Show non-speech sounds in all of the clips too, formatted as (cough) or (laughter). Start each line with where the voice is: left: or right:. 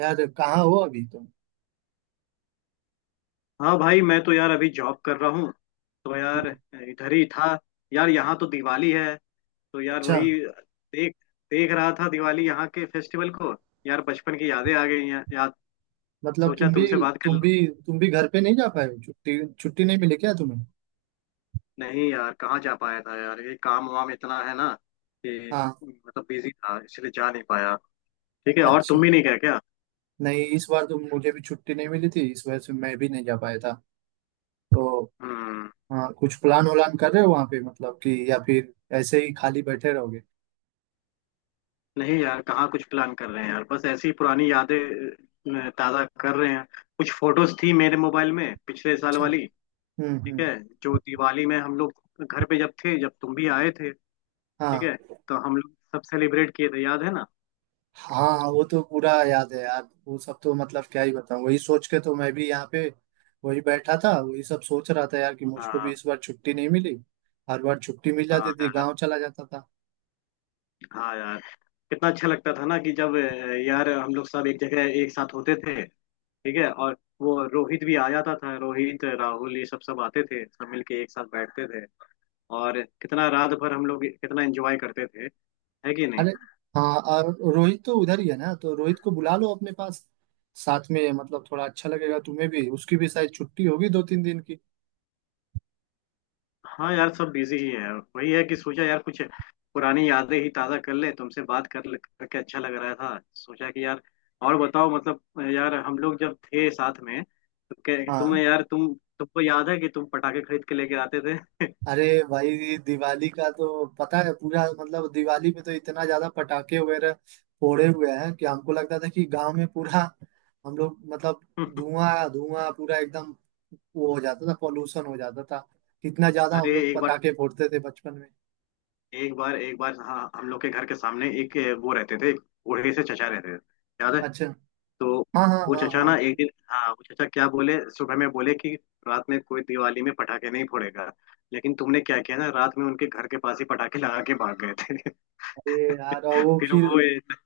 right: यार कहाँ हो अभी तुम?
left: हाँ भाई, मैं तो यार अभी जॉब कर रहा हूँ। तो यार, इधर ही था। यार, यहाँ तो दिवाली है। तो यार,
right: अच्छा।
left: वही देख देख रहा था, दिवाली यहाँ के फेस्टिवल को। यार, बचपन की यादें आ गई हैं याद।
right: मतलब
left: सोचा तुमसे बात कर
right: तुम
left: लूँ।
right: भी तुम भी घर पे नहीं जा पाए हो? छुट्टी छुट्टी नहीं मिली क्या तुम्हें?
left: नहीं यार, कहाँ जा पाया था यार, ये काम वाम इतना है ना कि
right: हाँ।
left: मतलब बिजी था, इसलिए जा नहीं पाया। ठीक है, और तुम
right: अच्छा।
left: भी नहीं गए क्या?
right: नहीं, इस बार तो मुझे भी छुट्टी नहीं मिली थी, इस वजह से मैं भी नहीं जा पाया था। तो।
left: हम्म।
right: हाँ, कुछ प्लान उलान कर रहे हो वहाँ पे, मतलब कि, या फिर ऐसे ही खाली बैठे रहोगे?
left: नहीं यार, कहाँ कुछ प्लान कर रहे हैं यार, बस ऐसी पुरानी यादें ताज़ा कर रहे हैं। कुछ फोटोज थी मेरे मोबाइल में, पिछले साल
right: अच्छा।
left: वाली।
right: हम्म।
left: ठीक
right: हम्म।
left: है, जो दिवाली में हम लोग घर पे जब थे, जब तुम भी आए थे। ठीक
right: हाँ,
left: है। तो हम लोग सब सेलिब्रेट किए थे, याद है ना?
right: हाँ, वो तो पूरा याद है यार। वो सब तो मतलब क्या ही बताऊं, वही सोच के तो मैं भी यहाँ पे वही बैठा था, वही सब सोच रहा था यार, कि मुझको भी
left: हाँ।
right: इस बार छुट्टी नहीं मिली। हर बार छुट्टी मिल जाती
left: हाँ
right: थी,
left: यार।
right: गांव चला जाता था।
left: हाँ यार, कितना अच्छा लगता था ना कि जब यार हम लोग सब एक जगह एक साथ होते थे। ठीक है, और वो रोहित भी आ जाता था, रोहित राहुल ये सब सब आते थे, सब मिलके एक साथ बैठते थे। और कितना रात भर हम लोग कितना एंजॉय करते थे, है कि नहीं?
right: अरे, हाँ, और रोहित तो उधर ही है ना, तो रोहित को बुला लो अपने पास। साथ में मतलब थोड़ा अच्छा लगेगा, तुम्हें भी उसकी भी शायद छुट्टी होगी 2-3 दिन की।
left: हाँ यार, सब बिजी ही है। वही है कि सोचा यार कुछ पुरानी यादें ही ताज़ा कर ले, तुमसे बात कर ले करके अच्छा लग रहा था। सोचा कि यार और बताओ, मतलब यार, हम लोग जब थे साथ में तो
right: हाँ।
left: तुम्हें यार, तुमको याद है कि तुम पटाखे खरीद के लेके आते थे?
right: अरे भाई, दिवाली का तो पता है पूरा, मतलब दिवाली में तो इतना ज्यादा पटाखे वगैरह फोड़े हुए हैं कि हमको लगता था कि गांव में पूरा, हम लोग मतलब,
left: (laughs)
right: धुआं धुआं पूरा एकदम वो हो जाता था, पॉल्यूशन हो जाता था। कितना ज्यादा
left: अरे,
right: हम लोग
left: एक बार,
right: पटाखे फोड़ते थे बचपन में।
left: हाँ, हम लोग के घर के सामने एक वो रहते थे, बूढ़े से चचा रहते थे, याद है?
right: अच्छा।
left: तो
right: हाँ, हाँ,
left: वो
right: हाँ,
left: चचा
right: हाँ।
left: ना एक दिन, हाँ, वो चचा क्या बोले सुबह में, बोले कि रात में कोई दिवाली में पटाखे नहीं फोड़ेगा। लेकिन तुमने क्या किया ना, रात में उनके घर के पास ही पटाखे लगा के भाग गए थे।
right: अरे यार, और
left: (laughs)
right: वो
left: फिर
right: फिर,
left: वो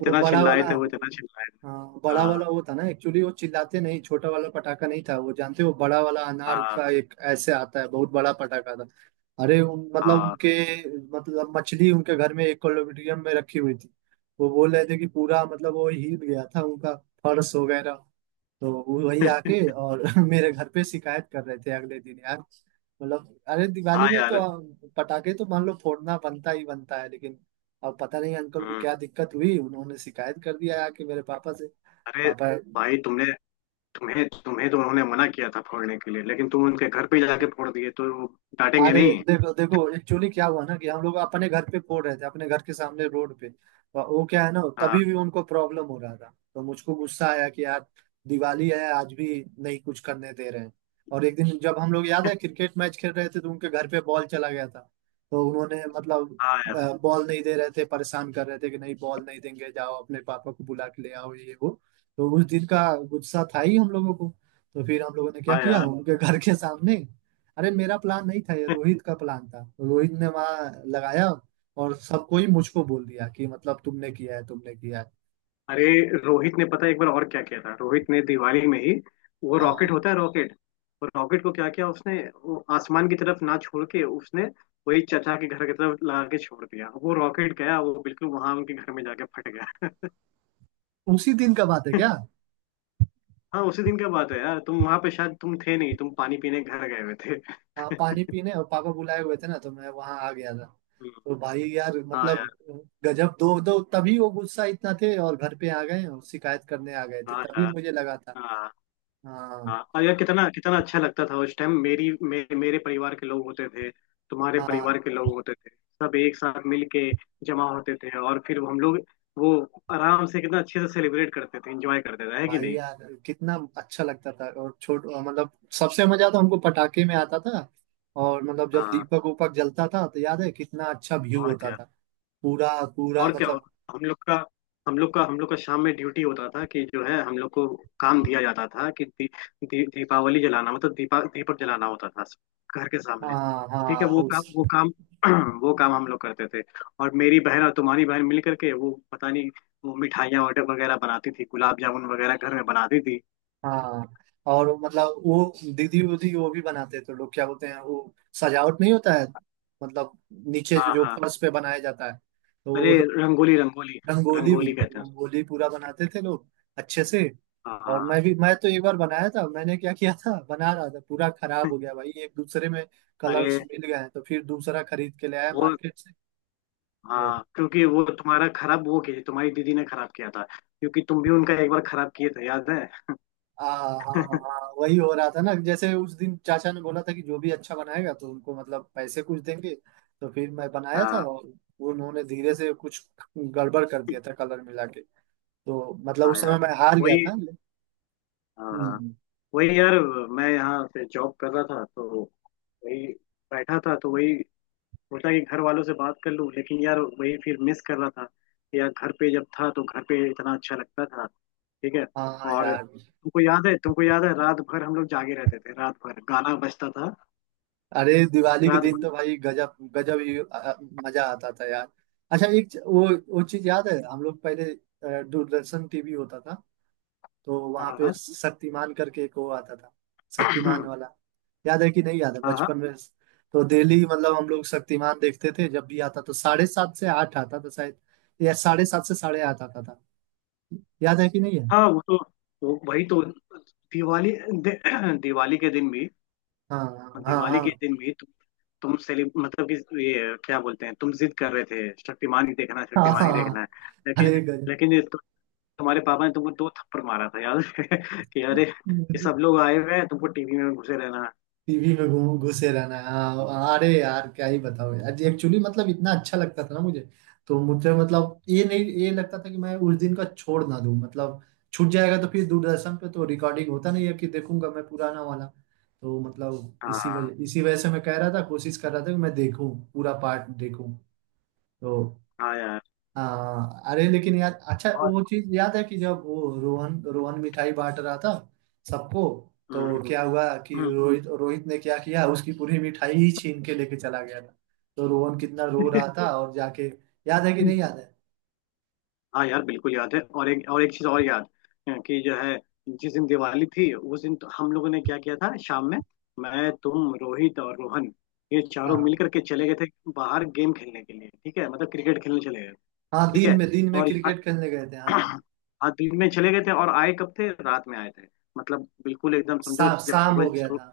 right: वो बड़ा
left: चिल्लाए
right: वाला।
left: थे, वो इतना चिल्लाए थे।
right: हाँ, बड़ा वाला
left: हाँ
right: वो था ना। एक्चुअली वो चिल्लाते, नहीं, छोटा वाला पटाखा नहीं था वो, जानते हो, बड़ा वाला अनार
left: हाँ
right: का एक ऐसे आता है, बहुत बड़ा पटाखा था। अरे, उन मतलब
left: हाँ।
right: उनके, मतलब मछली उनके घर में एक्वेरियम में रखी हुई थी। वो बोल रहे थे कि पूरा मतलब वो हिल गया था उनका, फर्श वगैरह। तो वो वही
left: (laughs)
right: आके और (laughs) मेरे घर पे शिकायत कर रहे थे अगले दिन यार। मतलब, अरे दिवाली
left: हाँ
right: में तो
left: यार।
right: पटाखे तो मान लो फोड़ना बनता ही बनता है, लेकिन अब पता नहीं अंकल को
left: हम्म।
right: क्या दिक्कत हुई, उन्होंने शिकायत कर दिया आके मेरे पापा से।
left: अरे
right: पापा।
left: भाई, तुमने, तुम्हें तुम्हें तो उन्होंने मना किया था फोड़ने के लिए, लेकिन तुम उनके घर पे जाके फोड़ दिए तो वो डांटेंगे
right: अरे,
left: नहीं?
right: देखो देखो, एक्चुअली क्या हुआ ना कि हम लोग अपने घर पे फोड़ रहे थे, अपने घर के सामने रोड पे, और वो क्या है ना,
left: हाँ।
right: तभी भी उनको प्रॉब्लम हो रहा था, तो मुझको गुस्सा आया कि यार दिवाली है आज भी, नहीं कुछ करने दे रहे हैं। और एक दिन जब हम लोग, याद है, क्रिकेट मैच खेल रहे थे, तो उनके घर पे बॉल चला गया था, तो उन्होंने मतलब
left: हाँ यार।
right: बॉल नहीं दे रहे थे, परेशान कर रहे थे कि नहीं बॉल नहीं देंगे, जाओ अपने पापा को बुला के ले आओ, ये वो। तो उस दिन का गुस्सा था ही हम लोगों को, तो फिर हम लोगों ने क्या
left: हाँ
right: किया
left: यार।
right: उनके घर के सामने। अरे मेरा प्लान नहीं था, ये रोहित का प्लान था, तो रोहित ने वहां लगाया, और सबको ही मुझको बोल दिया कि, मतलब, तुमने किया है, तुमने किया है।
left: अरे रोहित ने पता है एक बार और क्या किया था, रोहित ने दिवाली में ही, वो रॉकेट
right: हाँ,
left: होता है रॉकेट, वो रॉकेट को क्या किया उसने, वो आसमान की तरफ ना छोड़ के उसने वही चचा के घर की तरफ लगा के छोड़ दिया। वो रॉकेट गया, वो बिल्कुल वहां उनके घर में जाके फट गया।
right: उसी दिन का बात है क्या?
left: (laughs) हाँ, उसी दिन का बात है यार। तुम वहां पे शायद तुम थे नहीं, तुम पानी पीने घर गए हुए थे।
right: हाँ,
left: (laughs)
right: पानी पीने, और पापा बुलाए हुए थे ना, तो मैं वहां आ गया था। तो भाई यार,
left: हाँ
right: मतलब
left: यार।
right: गजब। दो दो तभी वो गुस्सा इतना थे, और घर पे आ गए और शिकायत करने आ गए थे,
left: हाँ
right: तभी
left: यार।
right: मुझे लगा था।
left: हाँ।
right: हाँ।
left: हाँ, और यार कितना कितना अच्छा लगता था। उस टाइम मेरी, मेरे परिवार के लोग होते थे, तुम्हारे
right: हाँ,
left: परिवार के लोग होते थे, सब एक साथ मिल के जमा होते थे, और फिर हम लोग वो आराम से कितना अच्छे से सेलिब्रेट करते थे, एंजॉय करते थे, है कि
right: भाई
left: नहीं?
right: यार कितना अच्छा लगता था। और छोट मतलब सबसे मजा तो हमको पटाखे में आता था। और मतलब जब
left: हाँ,
right: दीपक उपक जलता था तो याद है कितना अच्छा व्यू
left: और
right: होता
left: क्या?
right: था, पूरा, पूरा
left: और क्या? और
right: मतलब।
left: हम लोग का हम लोग का शाम में ड्यूटी होता था कि जो है, हम लोग को काम दिया जाता था कि दी, दी, दीपावली जलाना, मतलब दीपा दीपक जलाना होता था घर के सामने।
right: हाँ,
left: ठीक है,
right: हाँ। उस।
left: वो काम (clears throat) वो काम हम लोग करते थे। और मेरी बहन और तुम्हारी बहन मिल करके, वो पता नहीं, वो मिठाइयाँ ऑर्डर वगैरह बनाती थी, गुलाब जामुन वगैरह घर में बनाती थी।
right: हाँ, और मतलब वो दीदी उदी वो भी बनाते थे, लोग क्या बोलते हैं वो, सजावट नहीं होता है, मतलब नीचे जो
left: हाँ
right: जो
left: हाँ।
right: फर्श पे बनाया जाता है, तो
left: अरे,
right: वो,
left: रंगोली रंगोली।
right: रंगोली भी,
left: रंगोली कहते हैं उसको।
right: रंगोली पूरा बनाते थे लोग, अच्छे से।
left: हाँ
right: और
left: हाँ।
right: मैं तो एक बार बनाया था, मैंने क्या किया था, बना रहा था, पूरा खराब हो गया भाई, एक दूसरे में
left: अरे
right: कलर्स मिल गए हैं, तो फिर दूसरा खरीद के ले आया
left: वो,
right: मार्केट से। तो
left: हाँ, क्योंकि वो तुम्हारा खराब वो किया, तुम्हारी दीदी ने खराब किया था, क्योंकि तुम भी उनका एक बार खराब किए थे, याद है?
right: हाँ, हाँ, वही हो रहा था ना, जैसे उस दिन चाचा ने बोला था कि जो भी अच्छा बनाएगा तो उनको मतलब पैसे कुछ देंगे। तो फिर मैं बनाया था,
left: हाँ।
right: और उन्होंने धीरे से कुछ गड़बड़ कर दिया था, कलर मिला के। तो मतलब
left: हाँ
right: उस
left: यार,
right: समय मैं हार गया
left: वही।
right: था।
left: हाँ,
right: हम्म।
left: वही यार। मैं यहाँ पे जॉब कर रहा था, तो वही बैठा था, तो वही सोचा कि घर वालों से बात कर लूँ, लेकिन यार वही फिर मिस कर रहा था कि यार घर पे जब था तो घर पे इतना अच्छा लगता था। ठीक है,
right: हाँ
left: और
right: यार।
left: तुमको याद है रात भर हम लोग जागे रहते थे, रात भर गाना बजता था,
right: अरे दिवाली के
left: रात
right: दिन
left: भर।
right: तो भाई गजब गजब ही मजा आता था यार। अच्छा एक वो चीज याद है, हम लोग पहले दूरदर्शन टीवी होता था, तो वहां
left: हाँ
right: पे
left: हाँ।
right: शक्तिमान करके एक वो आता था, शक्तिमान वाला। याद है कि नहीं, याद है
left: (clears throat) हाँ।
right: बचपन में। तो डेली मतलब हम लोग शक्तिमान देखते थे, जब भी आता तो 7:30 से 8 आता था शायद, या 7:30 से 8:30 आता था। याद है कि नहीं है?
left: हाँ वो तो वही तो, दिवाली, (clears throat) दिवाली के दिन भी,
right: हाँ, हाँ, हाँ,
left: दिवाली के दिन भी तु, तुम सेलि मतलब कि ये क्या बोलते हैं, तुम जिद कर रहे थे शक्तिमान ही देखना है,
right: हाँ, हाँ,
left: शक्तिमान
right: हाँ,
left: ही
right: हाँ।
left: देखना है।
right: अरे
left: लेकिन लेकिन ये तो, तुम्हारे पापा ने तुमको दो थप्पड़ मारा था, याद है? (laughs) कि अरे, कि सब
right: गजब।
left: लोग आए हुए हैं, तुमको टीवी में घुसे रहना है।
right: टीवी में घूम घुसे रहना हाँ, अरे यार क्या ही बताओ यार, एक्चुअली मतलब इतना अच्छा लगता था ना मुझे। तो मुझे मतलब ये नहीं, ये लगता था कि मैं उस दिन का छोड़ ना दूं, मतलब छूट जाएगा, तो फिर दूरदर्शन पे तो रिकॉर्डिंग होता नहीं है कि देखूंगा मैं पुराना वाला। तो मतलब इसी
left: हाँ
right: वजह इसी वजह से मैं कह रहा था, कोशिश कर रहा था कि मैं देखूं, पूरा पार्ट देखूं। तो।
left: हाँ यार।
right: हाँ, अरे लेकिन यार, अच्छा
left: और
right: वो चीज याद है कि जब वो रोहन रोहन मिठाई बांट रहा था सबको, तो
left: हम्म
right: क्या हुआ कि
left: हम्म।
right: रोहित रोहित ने क्या किया, उसकी पूरी मिठाई ही छीन के लेके चला गया था। तो रोहन कितना रो रहा था। हम्म। और जाके, याद है कि नहीं,
left: (laughs)
right: याद है।
left: हाँ यार, बिल्कुल याद है। और एक चीज और याद है कि जो है, जिस दिन दिवाली थी उस दिन तो हम लोगों ने क्या किया था शाम में, मैं, तुम, रोहित और रोहन, ये चारों
right: हाँ,
left: मिल करके चले गए थे बाहर गेम खेलने के लिए। ठीक है, मतलब क्रिकेट खेलने चले गए।
right: हाँ,
left: ठीक
right: दिन
left: है,
right: में दिन में
left: और
right: क्रिकेट खेलने गए थे हाँ।
left: यहाँ (clears throat) आज दिन में चले गए थे, और आए कब थे, रात में आए थे। मतलब बिल्कुल एकदम समझो जब
right: शाम हो गया था,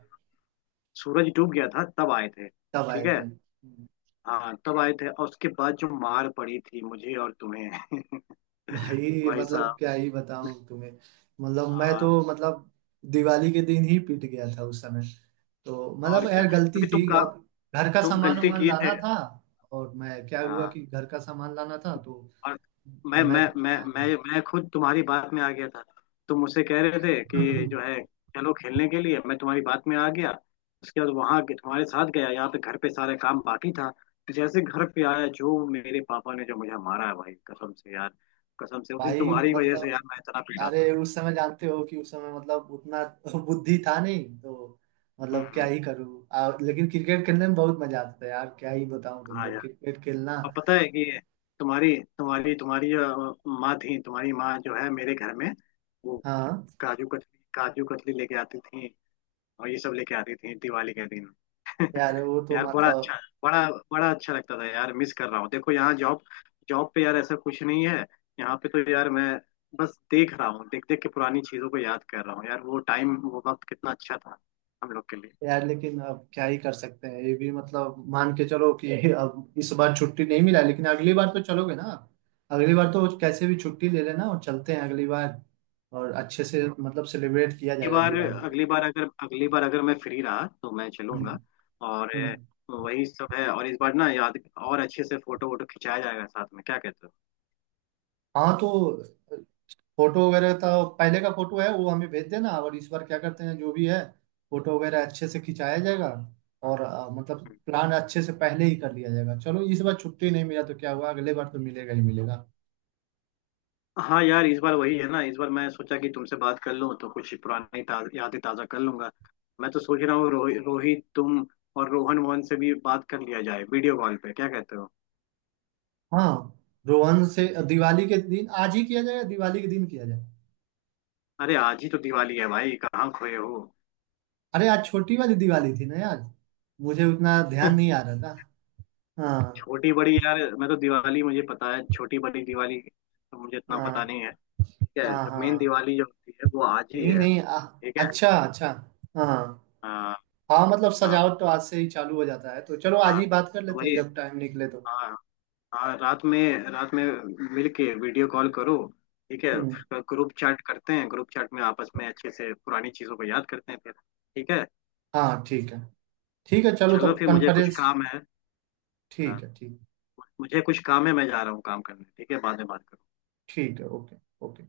left: सूरज डूब गया था तब आए थे।
right: तब आए
left: ठीक है,
right: थे।
left: हाँ तब आए थे। और उसके बाद जो मार पड़ी थी मुझे और तुम्हें। (laughs)
right: भाई
left: भाई
right: मतलब
left: साहब।
right: क्या ही बताऊं तुम्हें, मतलब मैं तो
left: हाँ,
right: मतलब दिवाली के दिन ही पिट गया था उस समय। तो
left: और
right: मतलब
left: क्या,
right: यार गलती
left: क्योंकि
right: थी,
left: तुम का
right: अब घर का
left: तुम
right: सामान
left: गलती
right: वामान
left: किए थे।
right: लाना था, और मैं, क्या हुआ
left: हाँ,
right: कि घर का सामान लाना था, तो
left: और मैं
right: मैं
left: मैं
right: (laughs) कुछ
left: मैं मैं
right: लाया
left: मैं खुद तुम्हारी बात में आ गया था। तुम मुझसे कह रहे थे कि जो
right: नहीं।
left: है चलो खेलने के लिए, मैं तुम्हारी बात में आ गया, उसके बाद वहां के तुम्हारे साथ गया, यहाँ पे घर पे सारा काम बाकी था। जैसे घर पे आया, जो मेरे पापा ने जो मुझे मारा है भाई, कसम से यार, कसम से
right: (laughs)
left: उस दिन
right: भाई
left: तुम्हारी वजह से
right: मतलब,
left: यार मैं इतना पीटा
right: अरे
left: था।
right: उस समय जानते हो कि उस समय मतलब उतना (laughs) बुद्धि था नहीं। तो मतलब क्या
left: हम्म।
right: ही करूँ, लेकिन क्रिकेट खेलने में बहुत मजा आता था यार, क्या ही बताऊं
left: हाँ
right: तुमको,
left: यार,
right: क्रिकेट खेलना।
left: अब पता है कि तुम्हारी तुम्हारी तुम्हारी माँ थी, तुम्हारी माँ जो है, मेरे घर में वो
right: हाँ
left: काजू कतली, काजू कतली लेके आती थी, और ये सब लेके आती थी दिवाली के दिन। (laughs)
right: यार, वो तो
left: यार बड़ा अच्छा,
right: मतलब।
left: बड़ा बड़ा अच्छा लगता था यार, मिस कर रहा हूँ। देखो यहाँ जॉब जॉब पे यार ऐसा कुछ नहीं है। यहाँ पे तो यार मैं बस देख रहा हूँ, देख देख के पुरानी चीजों को याद कर रहा हूँ यार, वो टाइम वो वक्त कितना अच्छा था हम लोग के लिए।
right: यार लेकिन अब क्या ही कर सकते हैं, ये भी मतलब मान के चलो कि (laughs) अब इस बार छुट्टी नहीं मिला, लेकिन अगली बार तो चलोगे ना? अगली बार तो कैसे भी छुट्टी ले लेना, और चलते हैं अगली बार, और अच्छे से मतलब सेलिब्रेट किया
left: अगली
right: जाएगा
left: बार,
right: दिवाली।
left: अगली बार अगर मैं फ्री रहा तो मैं चलूंगा।
right: हम्म।
left: और
right: हम्म।
left: वही सब है। और इस बार ना याद, और अच्छे से फोटो वोटो खिंचाया जाएगा साथ में, क्या कहते
right: हाँ तो, फोटो वगैरह का, पहले का फोटो है वो हमें भेज देना, और इस बार क्या करते हैं, जो भी है, फोटो वगैरह अच्छे से खिंचाया जाएगा। और मतलब
left: हो?
right: प्लान अच्छे से पहले ही कर लिया जाएगा। चलो इस बार छुट्टी नहीं मिला तो क्या हुआ, अगले बार तो मिलेगा ही मिलेगा।
left: हाँ यार, इस बार वही है ना, इस बार मैं सोचा कि तुमसे बात कर लूँ तो कुछ पुरानी यादें ताज़ा कर लूंगा। मैं तो सोच रहा हूँ रोहित, तुम और रोहन मोहन से भी बात कर लिया जाए, वीडियो कॉल पे, क्या कहते हो?
right: हाँ। रोहन से दिवाली के दिन, आज ही किया जाए या दिवाली के दिन किया जाए?
left: अरे आज ही तो दिवाली है भाई, कहाँ खोए हो?
right: अरे आज छोटी वाली दिवाली थी ना यार, मुझे उतना ध्यान
left: (laughs)
right: नहीं आ रहा था। हाँ,
left: छोटी बड़ी यार, मैं तो दिवाली मुझे पता है, छोटी बड़ी दिवाली तो मुझे इतना पता
right: हाँ,
left: नहीं है। ठीक है,
right: हाँ,
left: जो मेन
right: हाँ।
left: दिवाली जो होती है वो आज ही
right: नहीं,
left: है।
right: नहीं,
left: ठीक है।
right: अच्छा, अच्छा। हाँ, हाँ,
left: हाँ
right: हाँ, मतलब
left: हाँ
right: सजावट तो आज से ही चालू हो जाता है, तो चलो आज
left: हाँ,
right: ही बात कर
left: तो
right: लेते हैं
left: वही।
right: जब टाइम निकले तो।
left: हाँ। हाँ, रात में, रात में मिलके वीडियो कॉल करो। ठीक है,
right: हम्म।
left: उसका ग्रुप चैट करते हैं, ग्रुप चैट में आपस में अच्छे से पुरानी चीजों को याद करते हैं फिर। ठीक है,
right: हाँ ठीक है। ठीक है चलो,
left: चलो
right: तब
left: फिर मुझे कुछ
right: कॉन्फ्रेंस।
left: काम है। हाँ,
right: ठीक है, ठीक।
left: मुझे कुछ काम है, मैं जा रहा हूँ काम करने। ठीक है, बाद में बात करते हैं।
right: ठीक है। ओके। ओके।